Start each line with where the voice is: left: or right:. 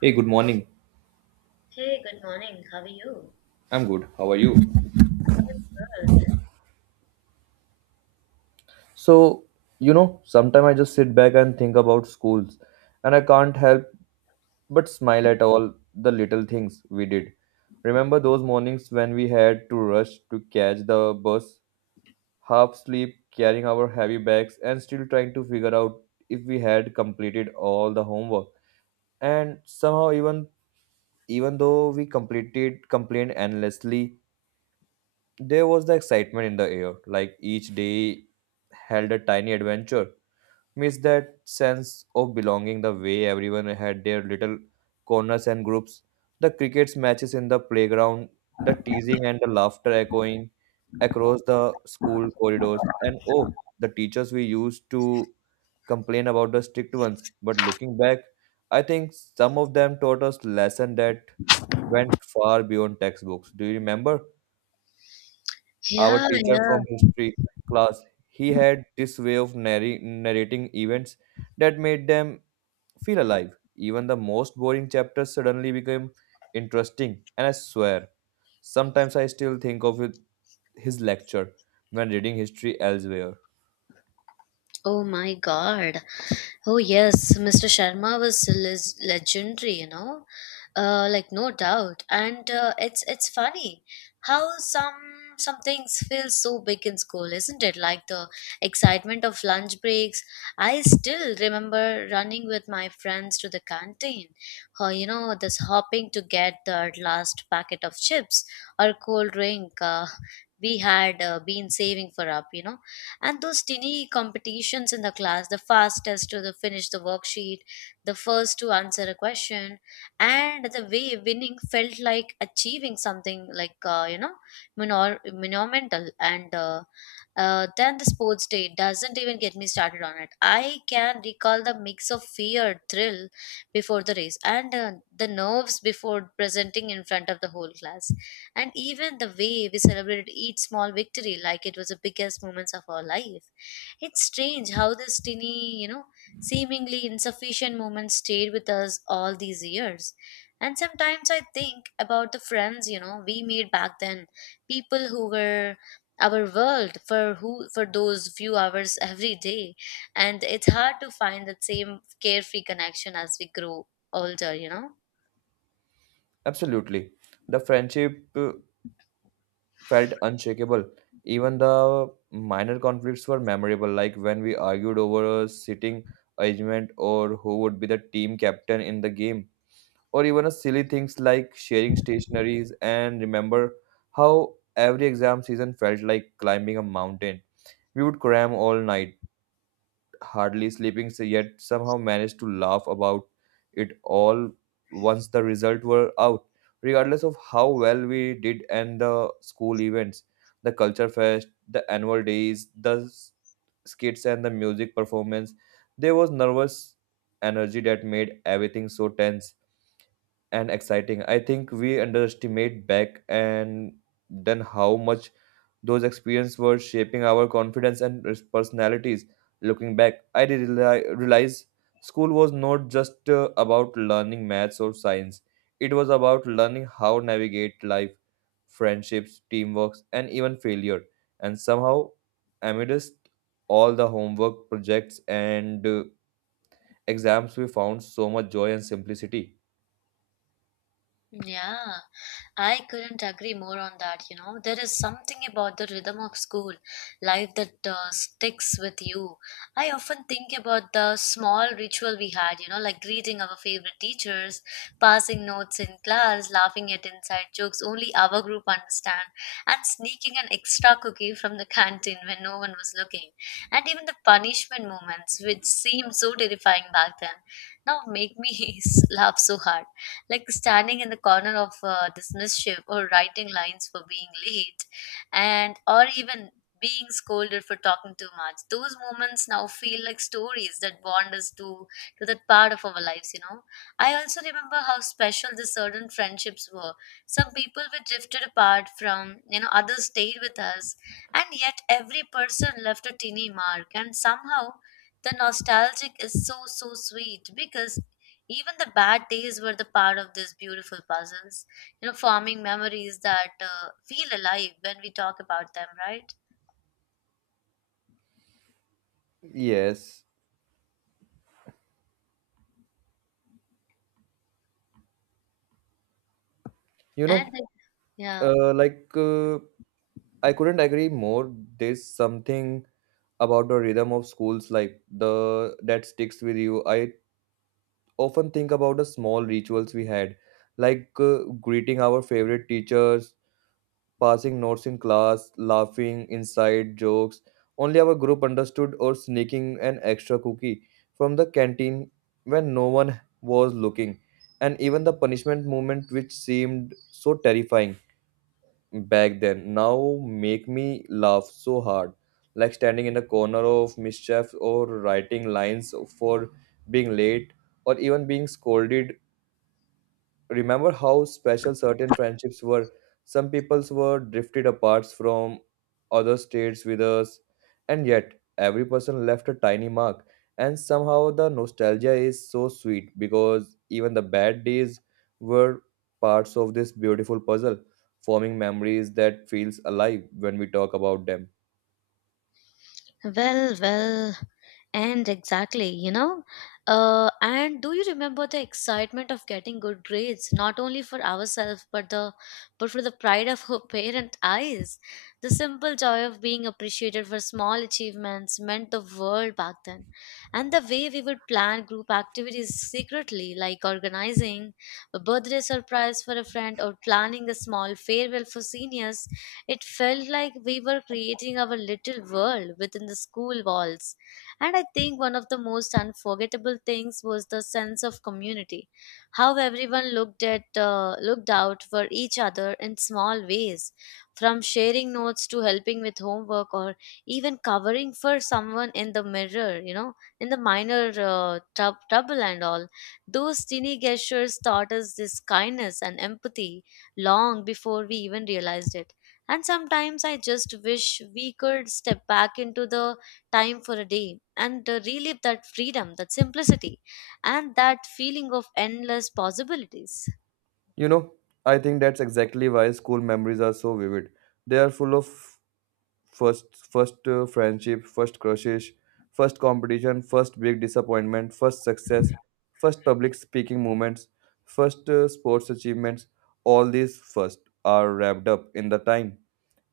right: Hey, good morning.
left: Hey, good morning. How are you?
right: I'm good. How are you?
left: Good.
right: So, sometimes I just sit back and think about schools, and I can't help but smile at all the little things we did. Remember those mornings when we had to rush to catch the bus, half asleep, carrying our heavy bags, and still trying to figure out if we had completed all the homework. And somehow, even though we completed complained endlessly. There was the excitement in the air, like each day held a tiny adventure. Miss that sense of belonging, the way everyone had their little corners and groups, the cricket's matches in the playground, the teasing and the laughter echoing across the school corridors, and oh, the teachers we used to complain about the strict ones. But looking back, I think some of them taught us lessons that went far beyond textbooks. Do you remember? Our
left: Yeah,
right: teacher
left: yeah.
right: from history class, he had this way of narrating events that made them feel alive. Even the most boring chapters suddenly became interesting, and I swear sometimes I still think of it, his lecture, when reading history elsewhere.
left: Oh my God. Oh yes, Mr. Sharma was legendary, you know, like no doubt. And It's funny how some things feel so big in school, isn't it? Like the excitement of lunch breaks. I still remember running with my friends to the canteen, or you know, this hopping to get the last packet of chips or cold drink. We had been saving for up, you know, and those tiny competitions in the class, the fastest to the finish the worksheet, the first to answer a question, and the way winning felt like achieving something like, you know, monumental. And then the sports day doesn't even get me started on it. I can recall the mix of fear, thrill before the race, and the nerves before presenting in front of the whole class, and even the way we celebrated each small victory like it was the biggest moments of our life. It's strange how this tiny, you know, seemingly insufficient moment stayed with us all these years. And sometimes I think about the friends, you know, we made back then, people who were our world for who for those few hours every day, and it's hard to find that same carefree connection as we grow older, you know.
right: Absolutely. The friendship felt unshakable, even the minor conflicts were memorable, like when we argued over a sitting arrangement or who would be the team captain in the game, or even a silly things like sharing stationaries. And remember how every exam season felt like climbing a mountain. We would cram all night, hardly sleeping, so yet somehow managed to laugh about it all once the result were out. Regardless of how well we did, and the school events, the culture fest, the annual days, the skits and the music performance, there was nervous energy that made everything so tense and exciting. I think we underestimate back and then how much those experiences were shaping our confidence and personalities. Looking back, I did realize school was not just about learning maths or science. It was about learning how navigate life, friendships, teamwork, and even failure. And somehow, amidst all the homework projects and exams, we found so much joy and simplicity.
left: Yeah, I couldn't agree more on that. You know, there is something about the rhythm of school life that sticks with you. I often think about the small ritual we had, you know, like greeting our favorite teachers, passing notes in class, laughing at inside jokes only our group understand, and sneaking an extra cookie from the canteen when no one was looking. And even the punishment moments, which seemed so terrifying back then, now make me laugh so hard, like standing in the corner of this mischief, or writing lines for being late, and or even being scolded for talking too much. Those moments now feel like stories that bond us to that part of our lives, you know. I also remember how special the certain friendships were. Some people were drifted apart from, you know, others stayed with us, and yet every person left a teeny mark. And somehow the nostalgic is so sweet, because even the bad days were the part of these beautiful puzzles, you know, forming memories that feel alive when we talk about them, right?
right: Yes. You
left: And
right: know,
left: the- yeah.
right: uh, like uh, I couldn't agree more. There's something about the rhythm of schools like the that sticks with you. I often think about the small rituals we had, like greeting our favorite teachers, passing notes in class, laughing inside jokes only our group understood, or sneaking an extra cookie from the canteen when no one was looking, and even the punishment moment, which seemed so terrifying back then now make me laugh so hard, like standing in the corner of mischief or writing lines for being late or even being scolded. Remember how special certain friendships were. Some peoples were drifted apart from other states with us, and yet every person left a tiny mark. And somehow the nostalgia is so sweet because even the bad days were parts of this beautiful puzzle, forming memories that feels alive when we talk about them.
left: Well, well, and exactly, you know. And do you remember the excitement of getting good grades, not only for ourselves, but for the pride of our parent eyes? The simple joy of being appreciated for small achievements meant the world back then. And the way we would plan group activities secretly, like organizing a birthday surprise for a friend, or planning a small farewell for seniors, it felt like we were creating our little world within the school walls. And I think one of the most unforgettable things was the sense of community. How everyone looked out for each other in small ways, from sharing notes to helping with homework, or even covering for someone in the mirror, you know, in the minor trouble and all. Those teeny gestures taught us this kindness and empathy long before we even realized it. And sometimes I just wish we could step back into the time for a day and relive that freedom, that simplicity, and that feeling of endless possibilities.
right: You know, I think that's exactly why school memories are so vivid. They are full of first first friendship, first crushes, first competition, first big disappointment, first success, first public speaking moments, first sports achievements. All these first are wrapped up in the time,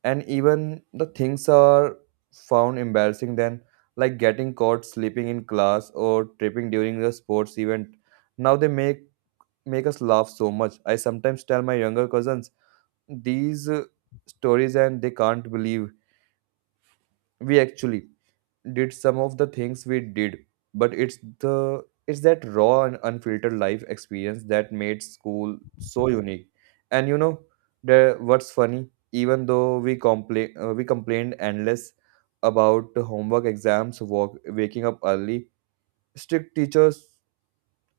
right: and even the things are found embarrassing then, like getting caught sleeping in class or tripping during the sports event, now they make us laugh so much. I sometimes tell my younger cousins these stories and they can't believe we actually did some of the things we did. But it's the it's that raw and unfiltered life experience that made school so unique. And you know, the what's funny, even though we complained endless about the homework, exams, waking up early, strict teachers,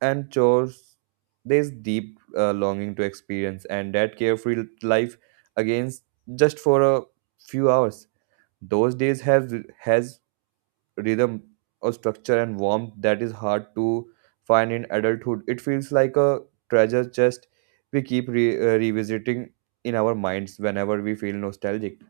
right: and chores, there's deep longing to experience and that carefree life against, just for a few hours. Those days have has rhythm or structure and warmth that is hard to find in adulthood. It feels like a treasure chest we keep revisiting in our minds whenever we feel nostalgic.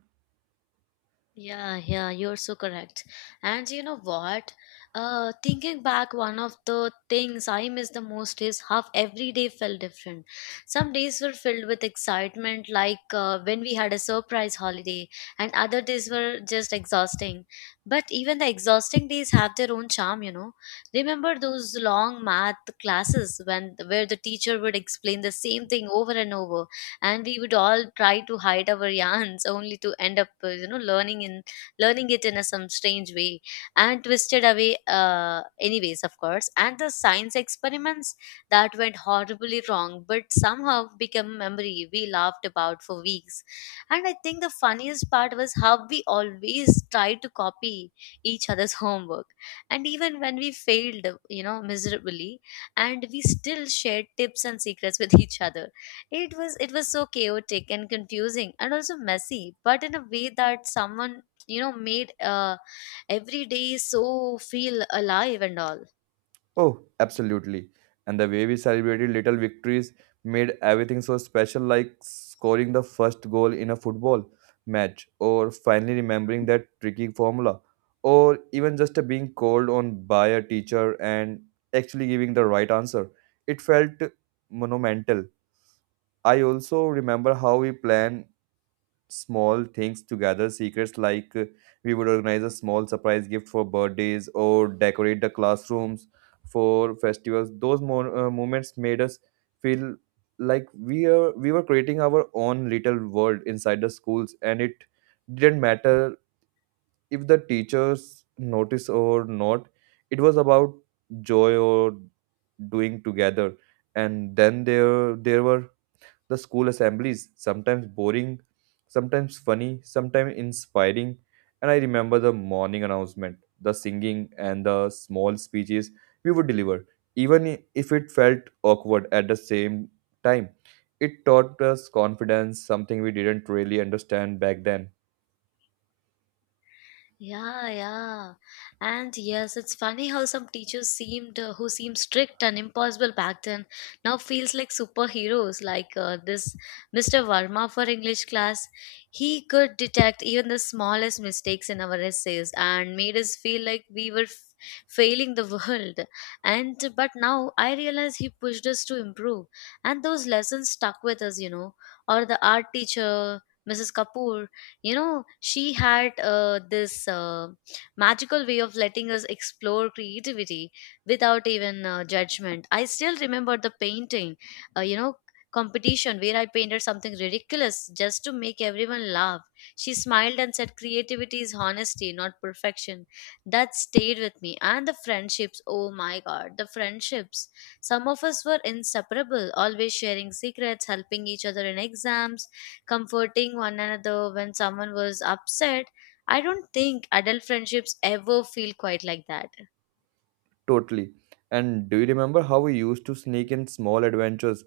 left: Yeah, yeah, you're so correct. And you know what? Thinking back, one of the things I miss the most is how every day felt different. Some days were filled with excitement, like when we had a surprise holiday, and other days were just exhausting. But even the exhausting days have their own charm, you know. Remember those long math classes when where the teacher would explain the same thing over and over, and we would all try to hide our yarns only to end up you know, learning it in a, some strange way and twisted away, anyways, of course. And the science experiments that went horribly wrong but somehow become memory we laughed about for weeks. And I think the funniest part was how we always tried to copy each other's homework, and even when we failed, you know, miserably, and we still shared tips and secrets with each other. It was so chaotic and confusing and also messy, but in a way that someone, you know, made every day so feel alive and all.
right: Oh, absolutely. And the way we celebrated little victories made everything so special, like scoring the first goal in a football match, or finally remembering that tricky formula, or even just being called on by a teacher and actually giving the right answer. It felt monumental. I also remember how we planned small things together secrets, like we would organize a small surprise gift for birthdays or decorate the classrooms for festivals. Those moments made us feel like we were creating our own little world inside the schools, and it didn't matter if the teachers noticed or not. It was about joy or doing together. And then there were the school assemblies, sometimes boring, sometimes funny, sometimes inspiring. And I remember the morning announcement, the singing, and the small speeches we would deliver, even if it felt awkward at the same time. It taught us confidence, something we didn't really understand back then.
left: Yeah, yeah. And yes, it's funny how some teachers seemed who seemed strict and impossible back then now feels like superheroes, like this Mr. Verma for English class. He could detect even the smallest mistakes in our essays and made us feel like we were failing the world. And but now I realize he pushed us to improve, and those lessons stuck with us, you know. Or the art teacher, Mrs. Kapoor, you know, she had this magical way of letting us explore creativity without even judgment. I still remember the painting you know, competition where I painted something ridiculous just to make everyone laugh. She smiled and said, creativity is honesty, not perfection. That stayed with me. And the friendships, oh my God, the friendships. Some of us were inseparable, always sharing secrets, helping each other in exams, comforting one another when someone was upset. I don't think adult friendships ever feel quite like that.
right: Totally. And do you remember how we used to sneak in small adventures,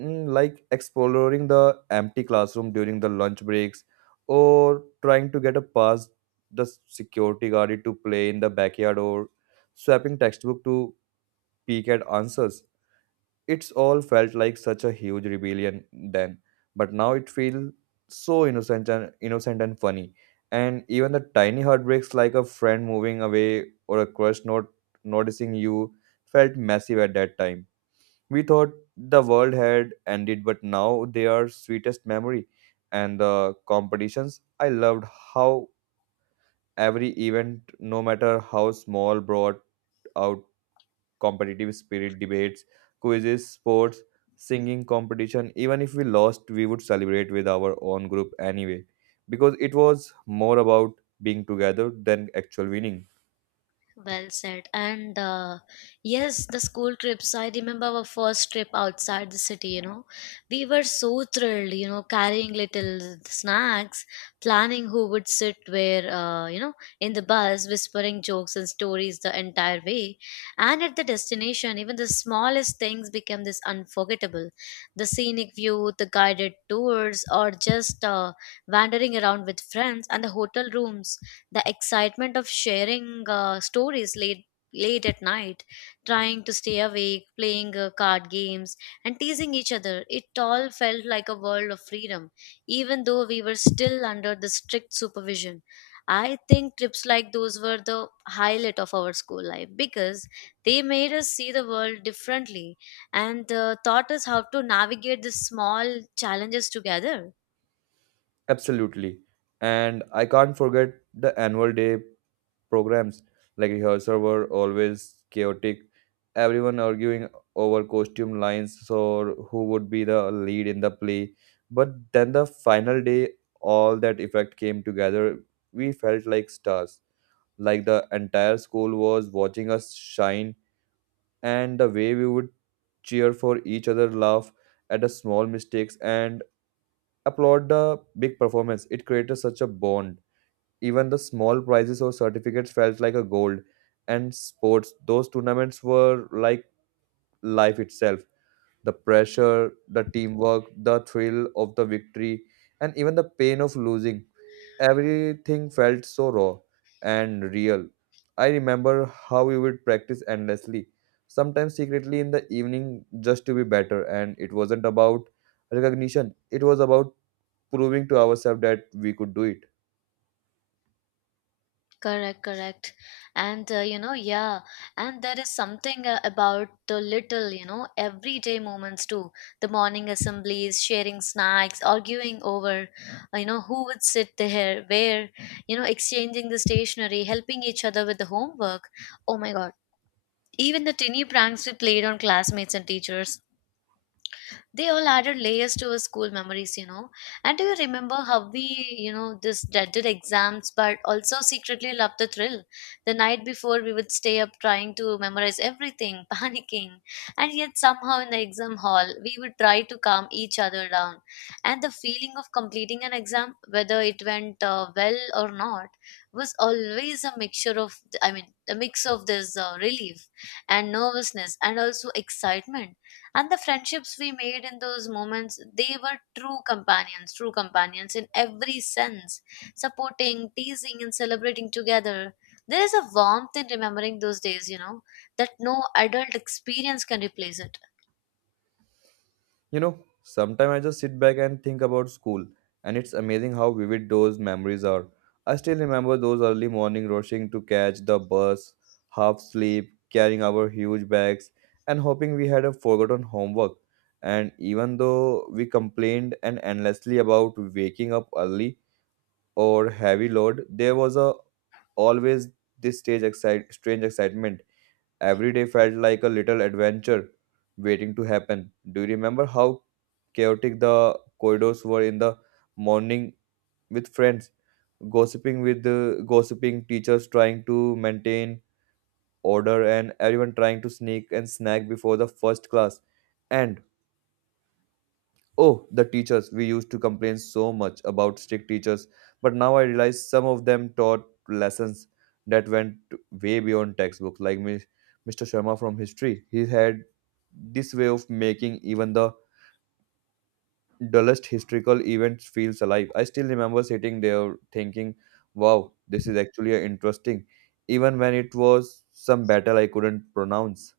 right: like exploring the empty classroom during the lunch breaks, or trying to get a pass the security guard to play in the backyard, or swapping textbook to peek at answers. It's all felt like such a huge rebellion then, but now it feels so innocent and funny. And even the tiny heartbreaks, like a friend moving away or a crush not noticing you, felt massive at that time. We thought the world had ended, but now they are sweetest memory. And the competitions, I loved how every event, no matter how small, brought out competitive spirit, debates, quizzes, sports, singing competition. Even if we lost, we would celebrate with our own group anyway, because it was more about being together than actual winning.
left: Well said. And yes, the school trips. I remember our first trip outside the city, you know. We were so thrilled, you know, carrying little snacks, planning who would sit where, you know, in the bus, whispering jokes and stories the entire way. And at the destination, even the smallest things became this unforgettable. The scenic view, the guided tours, or just wandering around with friends, and the hotel rooms, the excitement of sharing stories late at night, trying to stay awake, playing card games and teasing each other. It all felt like a world of freedom, even though we were still under the strict supervision. I think trips like those were the highlight of our school life, because they made us see the world differently, and taught us how to navigate the small challenges together.
right: Absolutely. And I can't forget the annual day programs. Like rehearsal were always chaotic. Everyone arguing over costume lines or who would be the lead in the play. But then the final day, all that effect came together. We felt like stars, like the entire school was watching us shine, and the way we would cheer for each other, laugh at the small mistakes, and applaud the big performance. It created such a bond. Even the small prizes or certificates felt like a gold. And sports, those tournaments were like life itself. The pressure, the teamwork, the thrill of the victory, and even the pain of losing. Everything felt so raw and real. I remember how we would practice endlessly, sometimes secretly in the evening just to be better. And it wasn't about recognition, it was about proving to ourselves that we could do it.
left: Correct, correct. And you know, yeah, and there is something about the little, you know, everyday moments too. The morning assemblies, sharing snacks, arguing over, you know, who would sit there, where, you know, exchanging the stationery, helping each other with the homework. Oh my God. Even the tiny pranks we played on classmates and teachers. They all added layers to our school memories, you know. And do you remember how we, you know, this dreaded exams but also secretly loved the thrill? The night before, we would stay up trying to memorize everything, panicking. And yet, somehow, in the exam hall, we would try to calm each other down. And the feeling of completing an exam, whether it went well or not, was always a mixture of, I mean, a mix of this relief and nervousness and also excitement. And the friendships we made in those moments, they were true companions, true companions in every sense, supporting, teasing, and celebrating together. There is a warmth in remembering those days, you know, that no adult experience can replace it.
right: You know, sometimes I just sit back and think about school, and it's amazing how vivid those memories are. I still remember those early morning rushing to catch the bus, half asleep, carrying our huge bags, and hoping we had a forgotten homework. And even though we complained and endlessly about waking up early or heavy load, there was a always strange excitement. Every day felt like a little adventure waiting to happen. Do you remember how chaotic the corridors were in the morning, with friends, gossiping with the gossiping teachers trying to maintain order, and everyone trying to sneak and snack before the first class? And oh, the teachers, we used to complain so much about strict teachers, but now I realize some of them taught lessons that went way beyond textbooks, like Ms. Mr. Sharma from history. He had this way of making even the dullest historical events feels alive. I still remember sitting there thinking, wow, this is actually interesting, even when it was some battle I couldn't pronounce.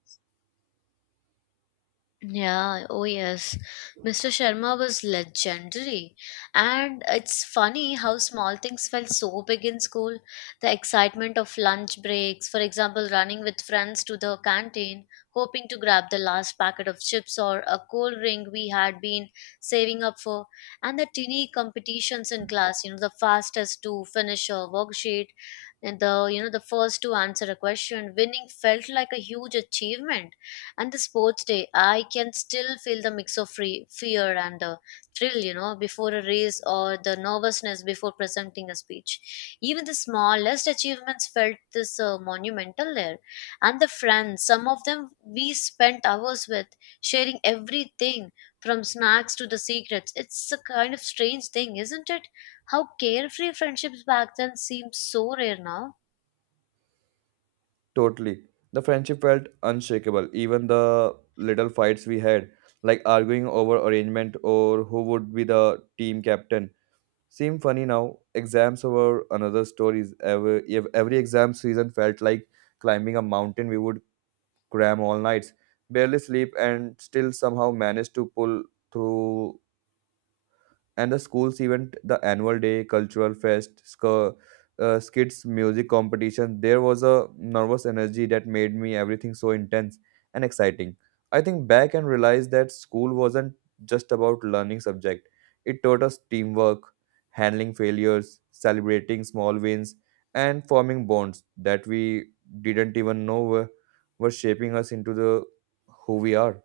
left: Yeah, oh yes. Mr. Sharma was legendary. And it's funny how small things felt so big in school. The excitement of lunch breaks, for example, running with friends to the canteen, hoping to grab the last packet of chips or a cold drink we had been saving up for, and the teeny competitions in class, you know, the fastest to finish a worksheet, and the, you know, the first to answer a question, winning felt like a huge achievement. And the sports day, I can still feel the mix of fear and thrill, you know, before a race, or the nervousness before presenting a speech. Even the smallest achievements felt this monumental there. And the friends, some of them we spent hours with, sharing everything from snacks to the secrets. It's a kind of strange thing, isn't it, how carefree friendships back then seem so rare now.
right: Totally. The friendship felt unshakable, even the little fights we had, like arguing over arrangement or who would be the team captain. Seem funny now. Exams were another stories. Every exam season felt like climbing a mountain. We would cram all nights, barely sleep, and still somehow manage to pull through. And the school's event, the annual day, cultural fest, skits, music competition, there was a nervous energy that made me everything so intense and exciting. I think back and realized that school wasn't just about learning subject. It taught us teamwork, handling failures, celebrating small wins, and forming bonds that we didn't even were shaping us into the who we are.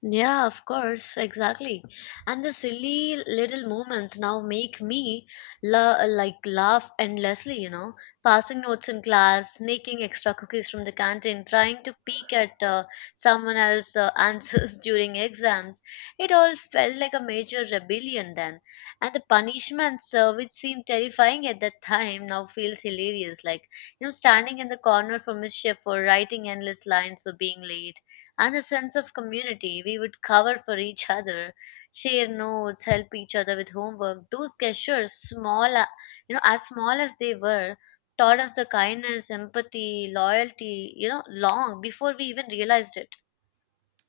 left: Yeah, of course, exactly. And the silly little moments now make me like laugh endlessly, you know. Passing notes in class, sneaking extra cookies from the canteen, trying to peek at someone else's answers during exams. It all felt like a major rebellion then. And the punishments, which seemed terrifying at that time, now feels hilarious. Like, you know, standing in the corner for mischief, for writing endless lines, for being late and a sense of community. We would cover for each other, share notes, help each other with homework. Those gestures, small, as small as they were, taught us the kindness, empathy, loyalty, you know, long before we even realized it.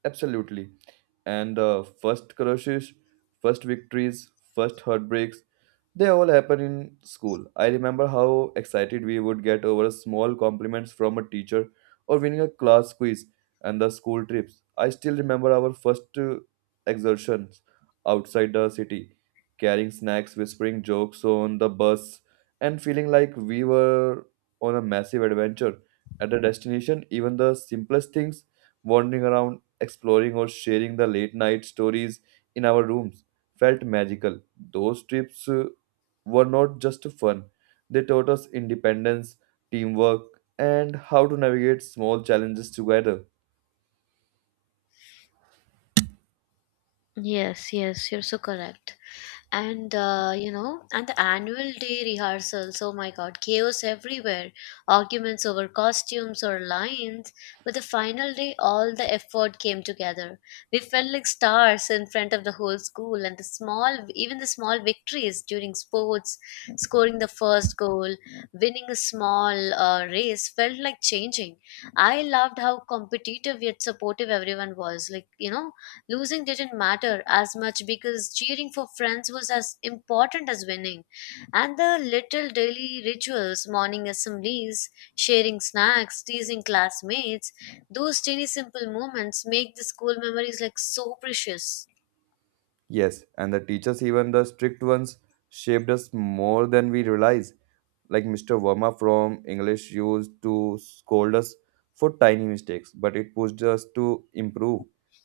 right: Absolutely. And first crushes, first victories, first heartbreaks, they all happen in school. I remember how excited we would get over small compliments from a teacher or winning a class quiz. And the school trips, I still remember our first exertions outside the city, carrying snacks, whispering jokes on the bus, and feeling like we were on a massive adventure. At the destination, even the simplest things, wandering around, exploring, or sharing the late night stories in our rooms, felt magical. Those trips were not just fun, they taught us independence, teamwork, and how to navigate small challenges together.
left: Yes, yes, you're so correct. And the annual day rehearsals, oh my god, chaos everywhere, arguments over costumes or lines. But the final day, all the effort came together. We felt like stars in front of the whole school, and the small, even the small victories during sports, scoring the first goal, winning a small race, felt like changing. I loved how competitive yet supportive everyone was. Like, you know, losing didn't matter as much because cheering for friends was as important as winning. And the little daily rituals, morning assemblies, sharing snacks, teasing classmates, those tiny simple moments make the school memories like so precious.
right: Yes, and the teachers, even the strict ones, shaped us more than we realize. Like Mr. Verma from English used to scold us for tiny mistakes, but it pushed us to improve.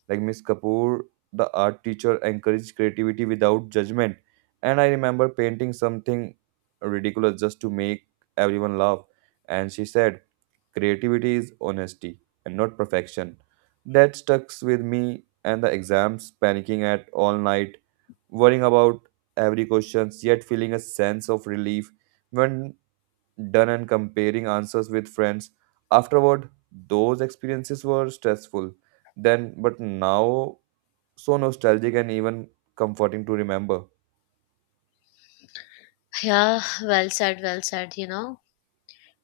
right: Like Miss Kapoor, the art teacher, encouraged creativity without judgment. And I remember painting something ridiculous just to make everyone laugh. And she said, creativity is honesty and not perfection. That stuck with me and the exams, panicking at all night, worrying about every question, yet feeling a sense of relief when done and comparing answers with friends. Afterward, those experiences were stressful then, but now so nostalgic and even comforting to remember.
left: Yeah, well said, you know.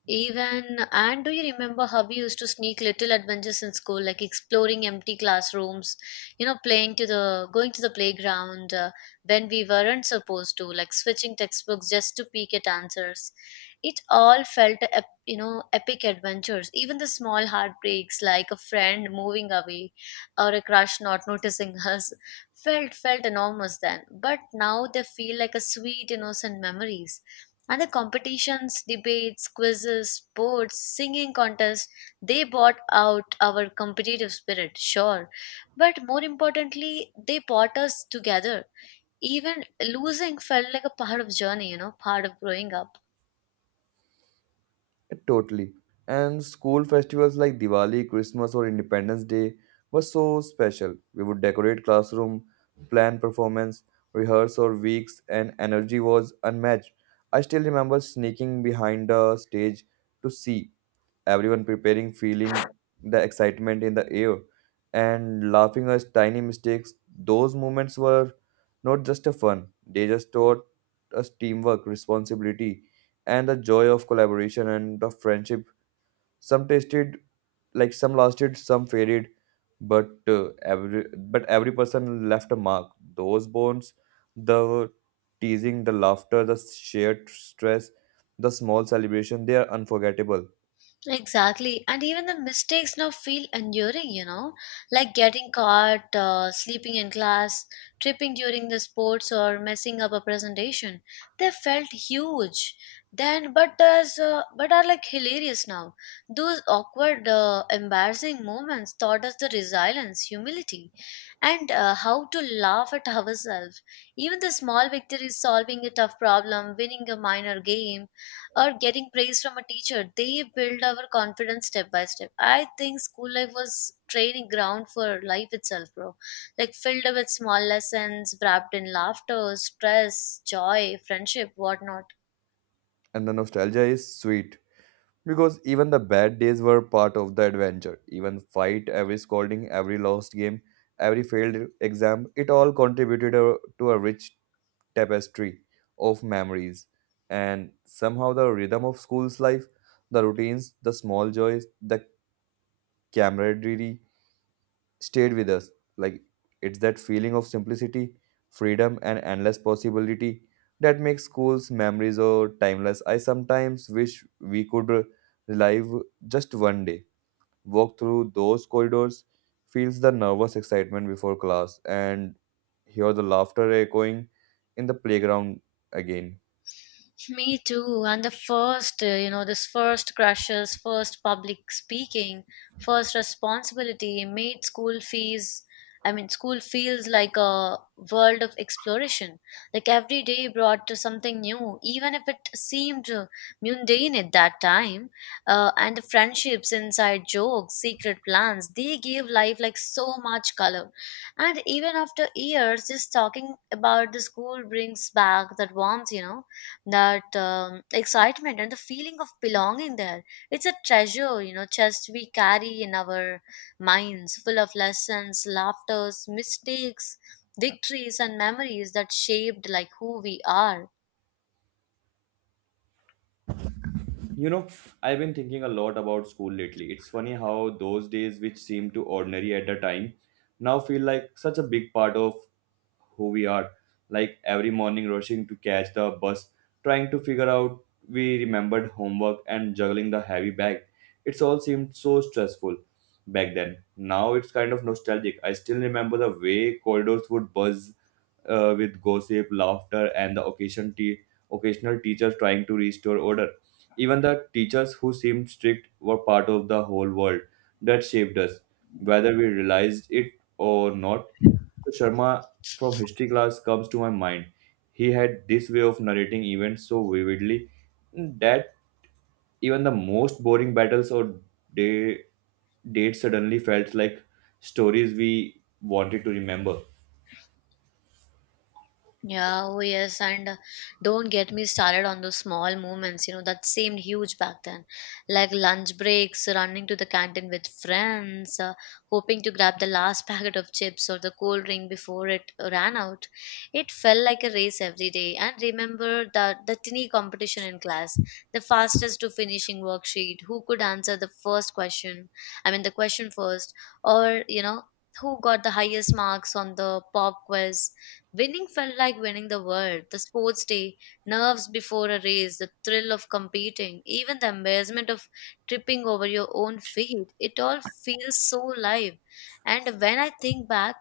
left: Even and do you remember how we used to sneak little adventures in school, like exploring empty classrooms, you know, playing to the going to the playground when we weren't supposed to, like switching textbooks just to peek at answers. It all felt you know epic adventures. Even the small heartbreaks, like a friend moving away or a crush not noticing us, felt enormous then. But now they feel like a sweet innocent memories and the competitions, debates, quizzes, sports, singing contests, they brought out our competitive spirit, sure. But more importantly, they brought us together. Even losing felt like a part of journey, you know, part of growing up.
right: Totally. And school festivals like Diwali, Christmas, or Independence Day were so special. We would decorate classroom, plan performance, rehearse for weeks, and energy was unmatched. I still remember sneaking behind the stage to see everyone preparing, feeling the excitement in the air and laughing at tiny mistakes. Those moments were not just a fun, they just taught us teamwork, responsibility, and the joy of collaboration and the friendship. Some tasted like some lasted, some faded, but every person left a mark. Those bonds, the teasing, the laughter, the shared stress, the small celebration, they are unforgettable,
left: Exactly. And even the mistakes now feel enduring, you know, like getting caught, sleeping in class, tripping during the sports, or messing up a presentation. They felt huge then, but are like hilarious now. Those awkward, embarrassing moments taught us the resilience, humility, and how to laugh at ourselves. Even the small victories, solving a tough problem, winning a minor game or getting praise from a teacher. They build our confidence step by step. I think school life was training ground for life itself, bro. Like filled with small lessons, wrapped in laughter, stress, joy, friendship, whatnot.
right: and the nostalgia is sweet because even the bad days were part of the adventure. Even fight, every scolding, every lost game, every failed exam, it all contributed to a rich tapestry of memories. And somehow the rhythm of school's life, the routines, the small joys, the camaraderie, stayed with us. Like it's that feeling of simplicity, freedom, and endless possibility that makes schools memories or timeless. I sometimes wish we could relive just one day, walk through those corridors, feels the nervous excitement before class, and hear the laughter echoing in the playground again.
left: Me too. And the first, you know, this first crushes, first public speaking, first responsibility made school fees. I mean, school feels like a world of exploration. Like every day brought to something new, even if it seemed mundane at that time. And the friendships, inside jokes, secret plans, they gave life like so much color. And even after years, just talking about the school brings back that warmth, you know that excitement and the feeling of belonging there, it's a treasure, you know, chest we carry in our minds, full of lessons, laughters, mistakes, victories, and memories that shaped like who we are.
right: You know, I've been thinking a lot about school lately. It's funny how those days, which seemed too ordinary at the time, now feel like such a big part of who we are. Like every morning rushing to catch the bus, trying to figure out we remembered homework and juggling the heavy bag, it's all seemed so stressful back then. Now it's kind of nostalgic. I still remember the way corridors would buzz with gossip, laughter, and the occasional teachers trying to restore order. Even the teachers who seemed strict were part of the whole world that shaped us, whether we realized it or not. So Sharma from history class comes to my mind. He had this way of narrating events so vividly that even the most boring battles or day dates suddenly felt like stories we wanted to remember.
left: Yeah, oh yes, and don't get me started on those small moments, you know, that seemed huge back then. Like lunch breaks, running to the canteen with friends, hoping to grab the last packet of chips or the cold drink before it ran out. It felt like a race every day. And remember the tiny competition in class, the fastest to finishing worksheet, who could answer the first question, I mean, the question first, or, you know, who got the highest marks on the pop quiz. Winning felt like winning the world, the sports day, nerves before a race, the thrill of competing, even the embarrassment of tripping over your own feet. It all feels so live. And when I think back,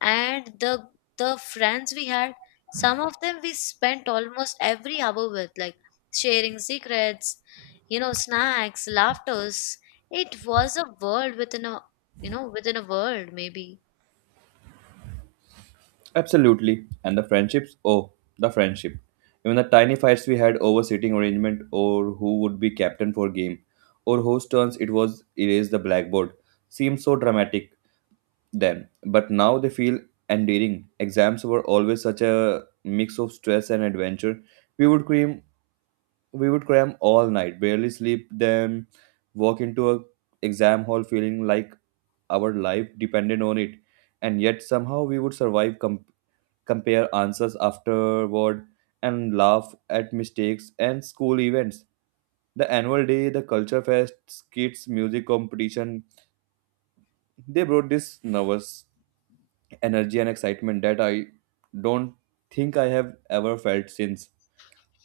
left: and the friends we had, some of them we spent almost every hour with, like sharing secrets, you know, snacks, laughters. It was a world within a you know within a world maybe.
right: Absolutely. And the friendships? Oh, the friendship. Even the tiny fights we had over seating arrangement or who would be captain for game or whose turns it was erase the blackboard seemed so dramatic then. But now they feel endearing. Exams were always such a mix of stress and adventure. We would cram we would cram all night, barely sleep, then walk into a exam hall feeling like our life depended on it. And yet somehow we would survive, compare answers afterward, and laugh at mistakes and school events. The annual day, the culture fest, kids, music competition, they brought this nervous energy and excitement that I don't think I have ever felt since.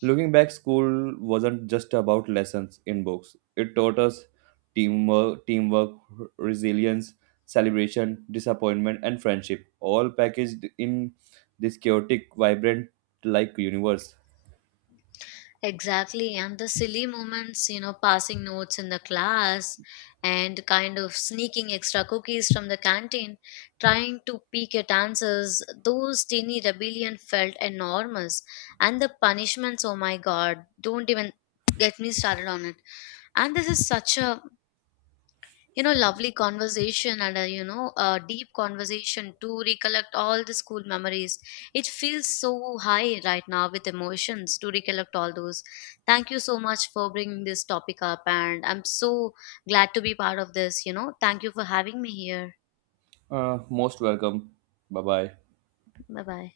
right: Looking back, school wasn't just about lessons in books. It taught us teamwork, resilience, celebration, disappointment, and friendship, all packaged in this chaotic, vibrant, like universe.
left: Exactly, and the silly moments, you know, passing notes in the class and kind of sneaking extra cookies from the canteen, trying to peek at answers, those teeny rebellion felt enormous. And the punishments, oh my god, don't even get me started on it. And this is such a, you know, lovely conversation and a, you know, a deep conversation to recollect all the school memories. It feels so high right now with emotions to recollect all those. Thank you so much for bringing this topic up, and I'm so glad to be part of this, you know. Thank you for having me here.
right: Most welcome. Bye bye.
left: Bye bye.